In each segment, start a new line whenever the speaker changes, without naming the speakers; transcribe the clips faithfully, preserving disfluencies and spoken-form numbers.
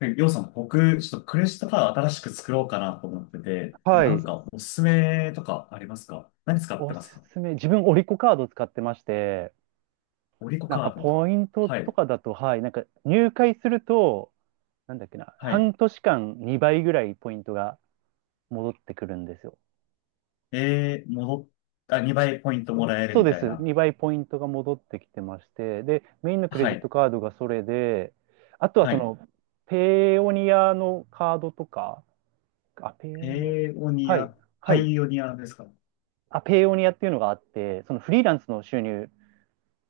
で、りょうさん、僕、ちょっとクレジットカード新しく作ろうかなと思ってて、
は
なん
い。
かおすすめとかありますか？何使って
お
ます
す
か？
すめ。自分、オリコカード使ってまして、
オリコ
なんか
カード。
ポイント
は
と
い。
かだと、はい、なんか入会すると、なんだっけな、
はい。
半年間にばいぐらいポイントが戻ってくるんですよ。
えー、戻っ、あ、にばいポイントもらえる
そう
み
で
たい
す。
な。
にばいポイントが戻ってきてまして、で、メインのクレ
は
ジット
い。
カードがそれで、あとは
は
そ
い。
の、ペイオニアのカードとか、あ、ペイオニア、
ペオニ
はい、
ア、
は
パ
い。
イオニアですか？
あ、ペイオニアっていうのがあって、そのフリーランスの収入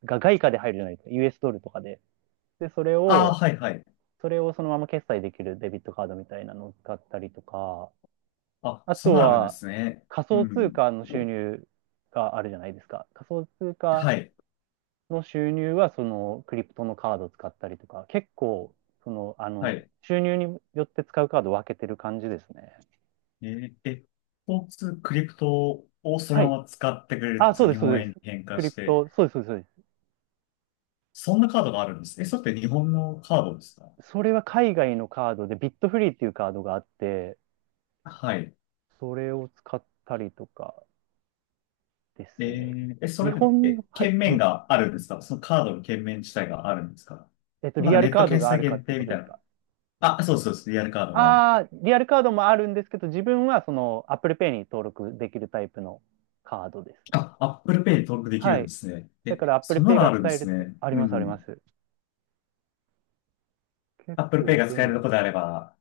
が外貨で入るじゃないですか、ユーエス ドルとかで。で、それ
ああ
を、
ー、はい、はい。
それをそのまま決済できるデビットカードみたいなのを使ったりとか、
あ、
あ
そん
と
なのあるんで
は
すね。
仮
う
想通
ん。
貨の収入があるじゃないですか。仮想通貨
はい。
の収入はそのクリプトのカードを使ったりとか、結構、その、あ
は
の、
い。
収入によって使うカードを分けてる感じですね。
えー、え、スポーツクリプトをそ
は
の
い。
まま使ってくれると、
あ、そ
そ
う
の
で
日
す、そう
本
で
円に
す。
変換
クリ
し
プ
て、
ト、そうです、そうです、そうです。
そんなカードがあるんです。え、それって日本のカードですか？
それは海外のカードで、ビットフリーっていうカードがあって、
はい。
それを使ったりとかで
え
すね。
ーえ、そ
日
れって、
本の、
え、
はい、
券面
ど、
があるんですか？そのカードの券面自体があるんですか？
えっと、
なん
リ
か
アル
ネッ
カ
ト
ード
決
があ
済
るか
限
って
定
こ
み
と
た
で
い
す
な。
か？
あ、そうそうです。リアルカードが。
ああー、リアルカードもあるんですけど、自分はその Apple Pay に登録できるタイプのカードですね。
あ、Apple Pay に登録でき
は
るんで
い。
すね。
だ
え、
から Apple
そんな
Pay
の
が
あるんで
使える
す
とか、
ね。
あり
う
ますありま
ん。
す。結
Apple Pay
構
が使え
便
る
利
とこ
で
で
す。
あれば、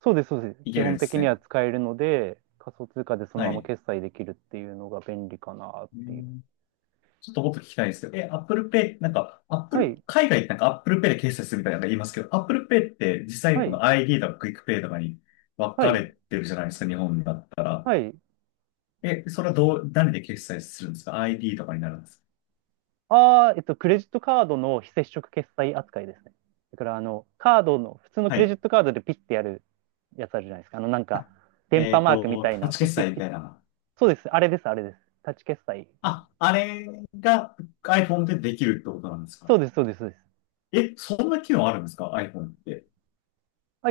そうです、そうです。
い
基
けるん
本
で
的
す
には
ね。
使えるので、仮想通貨でその
は
まま
い。
決済できるっていうのが便利かなっ
う
ていう。
ん、ちょっともっと聞きたいんですけど、え、Apple Pay、なんか、
は
Apple、
い、
海外ってなんか Apple Pay で決済するみたいなの言いますけど、Apple Pay って実際
は
にこ
い、
の アイディー とか Quick Pay とかに分
は
か
い、
れてるじゃないですか、日本だったら。
はい。
え、それはどう、何で決済するんですか？ アイディー とかになるんですか？
ああ、えっと、クレジットカードの非接触決済扱いですね。だから、あの、カードの、普通のク
は
レジッ
い。
トカードでピッてやるやつあるじゃないですか。あの、なんか、電
え
波
っ
マークみ
と、
たい
タッ
な、
チ
ピッ
決
ピ
済
ッ
み
ピッ。
たいな。
そうです。あれです、あれです。タッチ決済。
あ、あれが iPhone でできるってことなんです
そ
か？
うです、そうです、そうです。
え、そんな機能あるんですか？ iPhone って。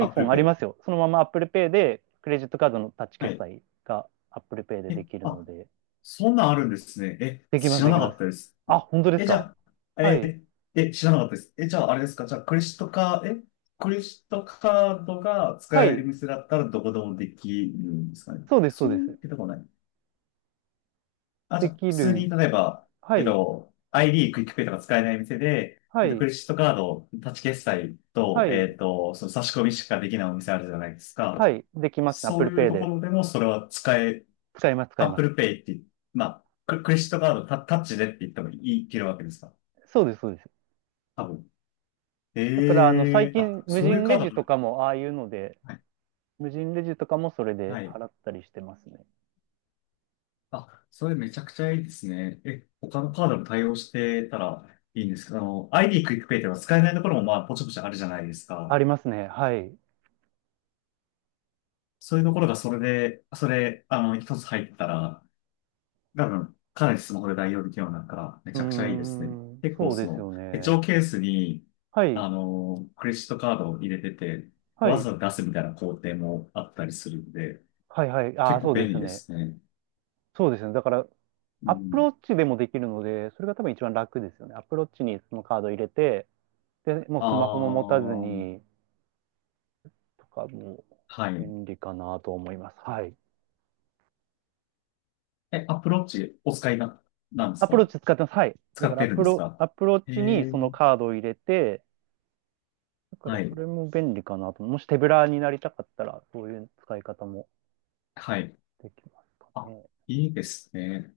Apple
あり
Pay。
ますよ。そのまま Apple Pay で、クレジットカードのタッチ
は
決
い。
済が Apple Pay で
え、
できるの
あ、
で、
そんなんあるんですね。え、
できま
知
す、
ら
でき
な
ま
かっ
す。
たです。
あ、本当です
え、じ
か。
ゃあ、
は
え
い。
ー、え、知らなかったです。え、じゃあ、あれですか。じゃあ、クレジットカード、え、クレジットカードが使
は
える
い。
店だったらどこでもできるんですかね。
そうです、そう
そう
で
いう
す。
わけでもない。あ、じ
で
ゃあ、
き
普通
る。
に、例えば、
は
えっ
い。
と、アイディー、クイックペイとか使えない店で、
は
えっと、ク
い。
レジットカード、タッチ決済
は
と、え
い。
っと、その差し込みしかできないお店あるじゃないですか。
はい。できますね。
そう
Apple
いう
Pay
とこ
で。
ろでも、それは使え、
使います、使いま
Apple
す。
Pay って、まあ、ククレジットカードタ、タッチでって言ってもいい、いけるわけですか。
そうです、そうです。
多分。
だから、あの、
え
最
え
近、
あ、
無
そういう
人
カ
レ
ー
ジ
ド
と
も、
かも、ああいうので、
はい。
無人レジとかもそれで
はい。
払ったりしてますね。
あ、それめちゃくちゃいいですね。え、他のカードも対応してたらいいんですけど、あの、アイディー クイックペイでは使えないところもまあ、ぽちぽちあるじゃないです
あ
か。
りますね。はい。う
そういうところがそれで、それ、あの、一つ入ったら、多分、かなりスマホで代用できるようになるから、め
ー
ちゃくちゃいいですね。
ん、
結構
そう
そ
です
の、
よ
手帳
ね。
ケースに、
はい、
あの、クレジットカードを入れてて、
は
わ
い、
ざわざ出すみたいな工程もあったりするんで、
はい、はい。あ
結
あ、
構
そう
便
です
利で
ね。
すね。
そうですね。だから、
う
アップ
ん、
ローチでもできるので、それが多分一番楽ですよね。アップローチにそのカード入れて、で、もう
あ
スマホも持たず
あ、
に、とかも、
はい。
便利かなと思います。はい。
え、アプローチお使いな、なんです
アプロー
か？
チ使ってます。はい。だ
使
か
っ
らア
てる
プ
んです
ロ、
か？
アプロー
え
チに
え、
そのカードを入れて、だから
は
そ
い。
れも便利かなと。もし手ぶらになりたかったら、そういう使い方も
はい。
できますか
あ、
ね。
いいですね。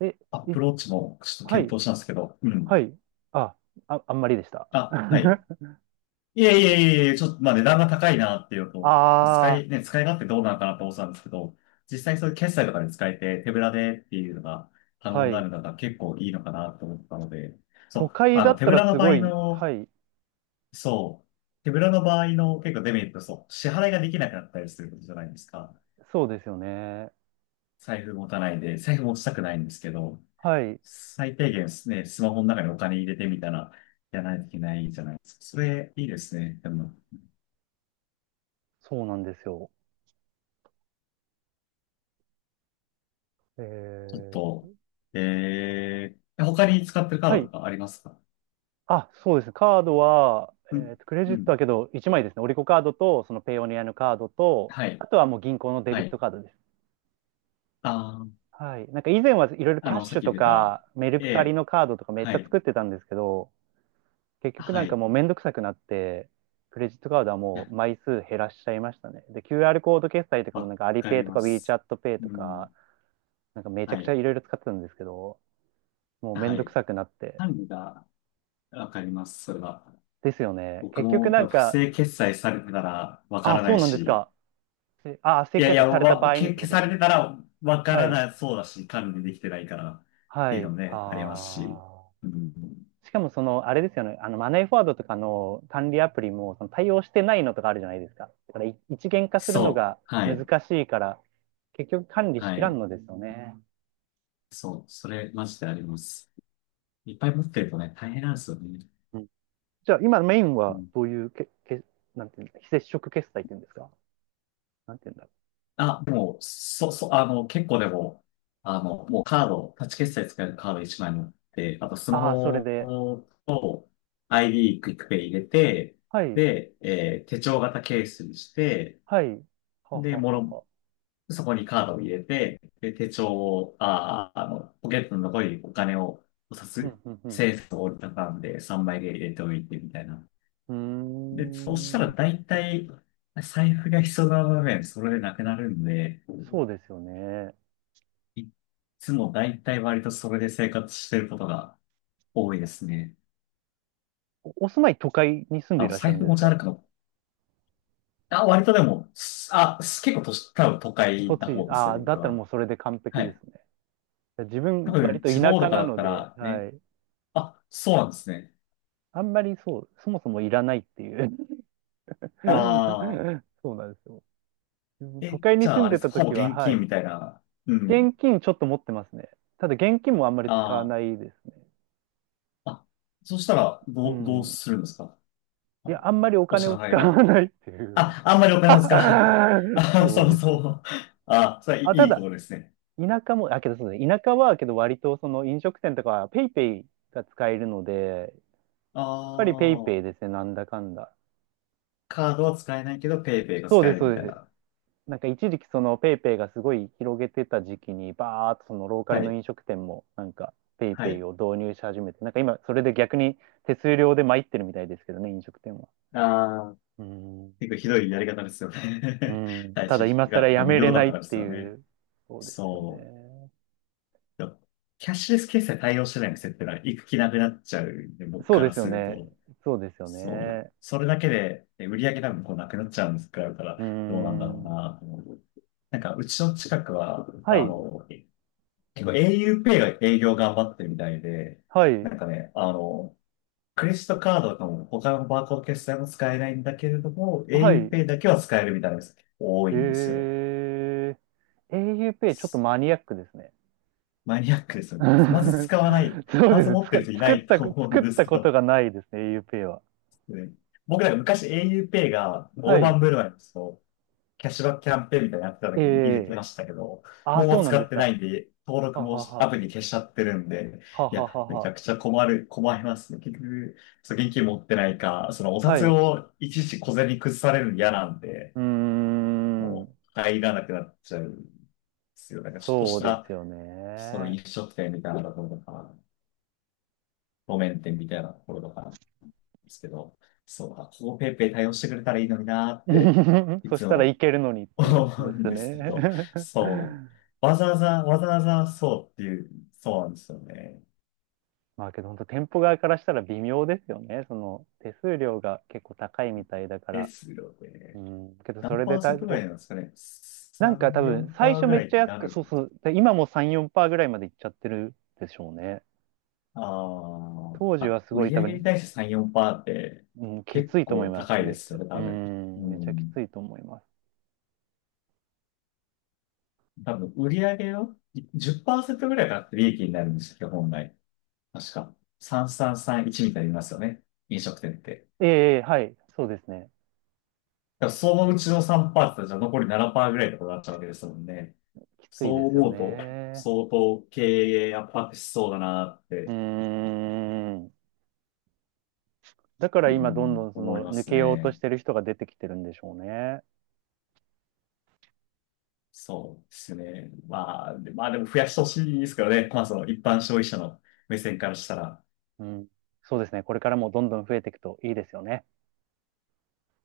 え、
ア
い
プローチもちょっと
は
検
い、
討したんですけど。うん。
はい。あ、あ、あんまりでした。
あ、はい。いえいえいえいえ、ちょっと、まあ値段が高いなっていうのと、使
あ
い、ね、使い勝手どうなのかなって思ってたんですけど、実際そういう決済とかで使えて手ぶらでっていうのが可
あ、は
能にな
い。
るのが結構いいのかなって思ったので、そ
都
う、
会
あ
だ
の
っ
手
た
ぶ
ら
ら
す
の場合
ごい、
の
はい、
そう。手ぶらの場合の結構デメリット、そう。支払いができなくなったりすることじゃないですか。
そうですよね。
財布持たないで、財布持ちたくないんですけど、
はい、
最低限ですね、スマホの中にお金入れてみたら、やらないといけないじゃないですか。それ、いいですね。でも、
そうなんですよ。え
ちょっ
ー、
と、えー、他に使ってるカ
は
ード
い。
とかありますか？
あ、そうですね。カードは、
う
え
ん、
ーと、クレジ
う
ット
ん。
はけど、いちまいですね。オリコカードと、そのペイオニアのカードと、
はい、
あとはもう銀行のデ
は
ビッ
い。
トカードです。
あー、
はい。なんか以前はいろいろ
あ
キャッ
の、さ
シ
っ
ュ
き
と
出た、
か、メルカリ
えー、
のカードとかめっち
は
ゃ
い、
作ってたんですけど、結局な
は
ん
い。
か
い
もうめんどくさくなって、クレジットカードはも
や、
う枚数減らしちゃいましたね。で、キューアール コード決済とかもな
わ
んかアリ
か
ペイ
り
と
ま
か
す。
WeChat ペイ
う
と
ん、
か、なんかめちゃ
は
くちゃ
い。
いろいろ使ってたんですけど、もうめ
は
んどく
い。
さくなって。
管理が、わかります、それは。
ですよね。
僕
結
も
局な
多
ん
分不
か、
正決済されてたらわか
あ、
らな
そ
い
うなんです
し、
か。せああ、
い
設
や
計
いや、
された場
わ、
合に
け
ってこ
消
と
さ
です
れ
ね。
てたらわか
は
ら
い。
なそうだし、管理できてないからって
は
いうの
い。
もね、ありますし。
あ
う
あ。
ん、
しかもその、あれですよね。あの、マネーフォワードとかの管理アプリも、その対応してないのとかあるじゃないですか。だからい一元化するの
そう。
が
はい。
難しいから、結局管理し
は
きら
い。
んのですよね。
そう。それ、マジであります。いっぱい持ってるとね、大変なんですよね。
うん。じゃあ、今メイン
う
は
ん、
どういうけ、け、なんていうんですか、非接触決済っていうんですか？なんていうんだろう。
あ、もう、そ、そ、あの、結構でも、あの、もうカード、タッチ決済使えるカード一枚持って、あとスマ
ああ、それ
ホ
で。
と アイディー クイックペイ入れて、
はい。
で、えー手帳型ケースにして、
はい。はは
で、も
は
の、
は。
そこにカードを入れて、で、手帳を、あー、あの、ポケットの残りにお金を、お札、
うん、う
1
ん、
円札を折りたたんでさんまいで入れておいてみたいな。
う
で、そうした
ん。うー
ら
ん。
大体、財布が必要な場面、それでなくなるんで、
そうですよね。
いつもだいたい割とそれで生活してることが多いですね。
おお住まい、都会に住んで
あ
い
の、
らっしゃ
財
るん
布
です
持ち
か？
歩くの。あ、割とでも、すあ、す結構都市、多分都会な
栃
方
木、
です
ああ、
ね、
だ
僕
ったらも
は。
うそれで完璧
は
で
い。
すね。自
多
分、割
分、
と
地
田
方と
舎
か
な
だっ
の
た
で、
ら
は
ね。
い。
あ、そうなんですね。
あんまりそう、そもそもいらないっていう。
ああ、
そうなんですよ。都
え、
会
じ
に住
ゃあ
ん
あれ
で
です
た
か、ほぼ
時は、
現
は
金
い。
みたいな。うん。
現金ちょっと持ってますね。ただ現金もあんまり使わ
あ
ないですね。
あ、あ、そしたら、
う
どう、どう
ん。
するんですか？あ
いや、
の、
あんまりお
お
金
支
を
払い
使わ
は。
ないっていう。
あ、あんまりお金を使わない。あ、
そ
そ
う
う
です
そ
ね。
う。あ、それはい
あ、た
いいこ
だ、
とですね。
田舎も、あ、けどそうですね。田舎は、けど割とその飲食店とかはペイペイが使えるので、
あ
ぱりペイペイ
あ。
ですね、なんだかんだ。
カードは使えないけど、ペイペイが
そう
使
で
え
す、
る
そ
み
う
たい
です。
な。
なんか一時期そのペイペイがすごい広げてた時期に、バーっとそのローカル
は
の
い。
飲食店もなんかペイ
は
ペイ
い。
を導入し始めて、なんか今それで逆に手数料で参ってるみたいですけどね、飲食店は。
ああ、
うん。
結構ひどいやり方ですよ
う
ね。
ん。
はい
ただ
し
今更
が、が
や
無
めれ
料だっ
な
た
い
か
っ
らで
て
すよ
い
ね。
う、そうですよ
そ
ね。
う。キャッシュレス決済対応してない店ってのは行く気なくなっちゃうんで、僕
そう
か
で
ら
すよ
する
ね。
と。
そうですよ
そう。
ね。
それだけで、え、売り上げ多分こうなくなっちゃうんですから、
うー
どうなんだろう
ん。
なと思う。なんか、うちの近くは、
は
あ
い、
の、結構 auPay が営業頑張ってるみたいで、
はい、
なんかね、あの、クレジットカードとかも他のバーコード決済も使えないんだけれども、
はい。
auPay だけは使えるみたいなす多いんですよ。
えー、エーユーペイちょっとマニアックですね。
マニアックです よ
う
ね。まず
ん。
使わない。
そう
ま
で
ず
す。
持っ
つ
て
か、
る人いな
作っ
い
た、
と思うん
作っ
です
た
け
こと
ど。
がないですね、AUPay は。
ね、僕なんか昔 auPay が
は
大
い。
盤振る舞いのそうキャッシュバックキャンペーンみたいなのやってた
え
時に入れて
え
ましたけど、
あ、
も
そ
う
うなん
使
で
っ
す
てな
か。
いんで、登録
は
も
は
ア
は。
プリ消しちゃってるんで、
は
いや、
はは
めち
は。
ゃくちゃ困る、困りますね。結局、そう現金持ってないか、そのお
は
札
い。う
をいちいち小銭崩されるの嫌なんで、
ーん。
もう入らなくなっちゃうんですよ。なんかちょっと
そ
し
うで
た、
すよ
その
ね。
飲食店みたいなところとか、路面店みたいなところとかなんですけど、そう、あ、ここペイペイ対応してくれたらいいのになーって、い
そし
つ
たらい
も
けるのにっ ていうこ
思う
とで
ん
すよ
ですけど、
ね。
そう。わざわざ、わざわざそうっていう、そうなんですよね。
まあけど本当店舗側からしたら微妙ですよね。その手数料が結構高いみたいだか
で
ら。
すよ
う
ね。
ん。けどそ
何
れ
パ
で
ー
た、
セントぐらい
お、
なんですかね。
なんか
さん、
多分、最
よんパーセントパーセント
初
ぐ
め
ら
っ
い
ちゃ
に
安
な
く、
る、
そうそう、で今もさん、よんパーセントぐらいまでいっちゃってるでしょうね。
あー
当時
あ、
はすご
売
い多
上に
分、
対してさん、よんパーセントって
うん、きつ
結
いと思い
構
ま
高
す。
い
め
で
っ
す
ち
よ
ゃ。
ね、
う
多分。う
ん、めちゃき
ん。
ついと思います。
多分、売上のじゅっパーセントぐらいが利益になるんですよ、本来。確か。さんさんさんいちみたいに言いますよね。飲食店って。
ええ、はい、そうですね。
だからそのうちのさんパーセントってじゃ残りななパーセントぐらいってことになっちゃうわけですもんね。
きつい
そ
で
う
すよ
思うと、
ね。
相当経営圧迫しそうだなっ
う
て、
ーん。だか
う
ら今、どんど
ん、
んそ
思い
の、
ま
抜
す
けようとし
ね。
てる人が出てきてるんでしょうね。
そうですね。まあ、で、まあでも増やしてほしいですけどね。まあその一般消費者の目線からしたら。
うん。そうですね。これからもどんどん増えていくといいですよね。